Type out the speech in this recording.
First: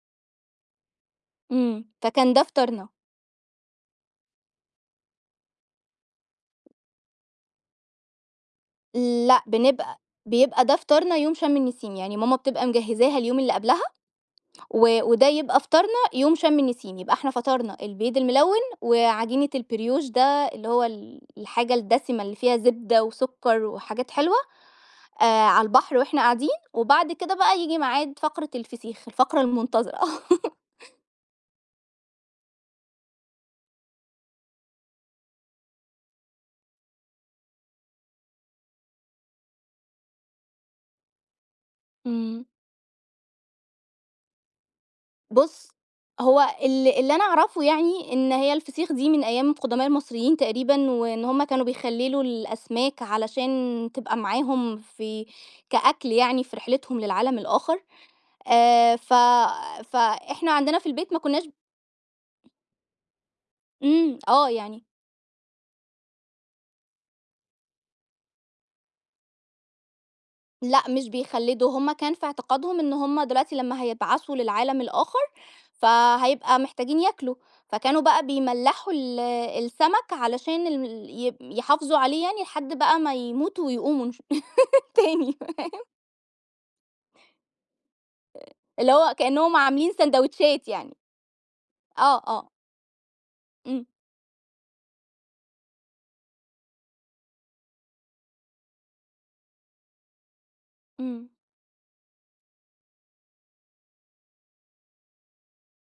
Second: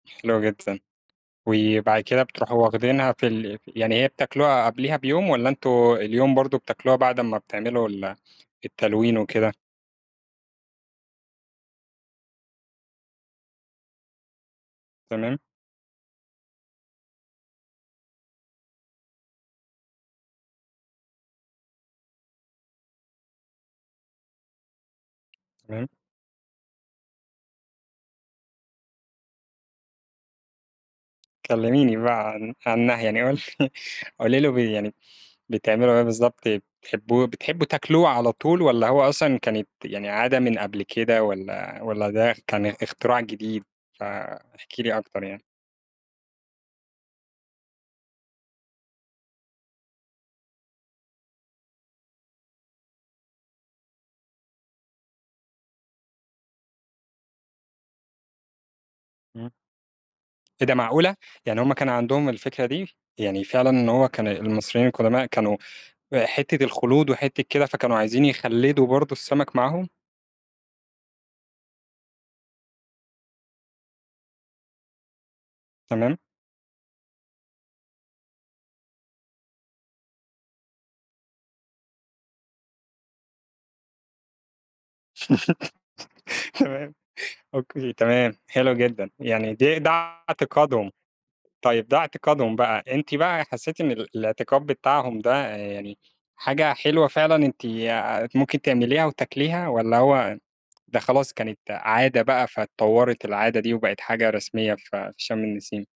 حلو جدًا. إمم، وبعد كده فكان ده بتروحوا فطارنا. واخدينها في ال يعني هي بتاكلوها قبليها بيوم والََّا أنتم اليوم برضه بتاكلوها بعد أمّا بتعملوا ال التلوين لأ، وكده؟ بنبقى بيبقى ده فطارنا يوم شم النيسيم، يعني ماما بتبقى مجهزاها اليوم اللي قبلها، و وده تمام. يبقى فطارنا يوم شم النسيم. يبقى إحنا فطرنا البيض الملون، وعجينة البريوش ده، اللي هو ال الحاجة الدسمة اللي فيها زبدة وسكر وحاجات حلوة، آآ، على تمام. البحر وإحنا قاعدين، وبعد كده بقى ييجي ميعاد فقرة الفسيخ، الفقرة المنتظرة. كلميني بقى عن عنها يعني قول قولي لي بي يعني بتعملوا إيه بالضبط؟ بتحبو بتحبوا تاكلوه على طول والَّا هو أصلًا كانت يعني عادة من قبل كده، والَّا والَّا ده إمم. كان اختراع جديد؟ فاحكي لي أكتر يعني. بُص، هو ال اللي أنا أعرفه يعني إن هي الفسيخ دي من أيام القدماء المصريين تقريبًا، وإن هُم كانوا بيخللوا الأسماك علشان تبقى معاهم في كأكل يعني في رحلتهم للعالم الآخر. آآ، ف إمم. فإحنا إيه ده عندنا في البيت معقولة؟! ما كنّاش ب يعني هم كان عندهم الفكرة دي؟ يعني فعلًا إن هو إمم، كان آه يعني المصريين القدماء كانوا حتة الخلود وحتة كده، فكانوا عايزين يخلّدوا برضه السمك معاهم؟ لأ، مش بيخلّدوا، هُم كان في اعتقادهم إن هُم دلوقتي لمّا هيبعثوا للعالم الآخر، تمام. فهيبقى محتاجين ياكلوا، فكانوا بقى بيملحوا ال السمك علشان ال ال ي يحافظوا عليه يعني لحد بقى ما يموتوا ويقوموا إن شا تاني، فاهم؟ تمام. أوكي، تمام. آآ، حلو اللي جدًا. هو يعني كأنهم دي ده عاملين ساندويتشات اعتقادهم. يعني. طيب، ده آه، آه. اعتقادهم بقى، أنتِ بقى حسيتِ إمم. إن الاعتقاد بتاعهم ده، آآ، يعني حاجة حلوة فعلًا أنتِ آآ، ممكن تعمليها وتاكليها؟ والََّا هو ده إمم. خلاص كانت عادة بقى فاتطورت العادة دي وبقت حاجة رسمية في في شم النسيم؟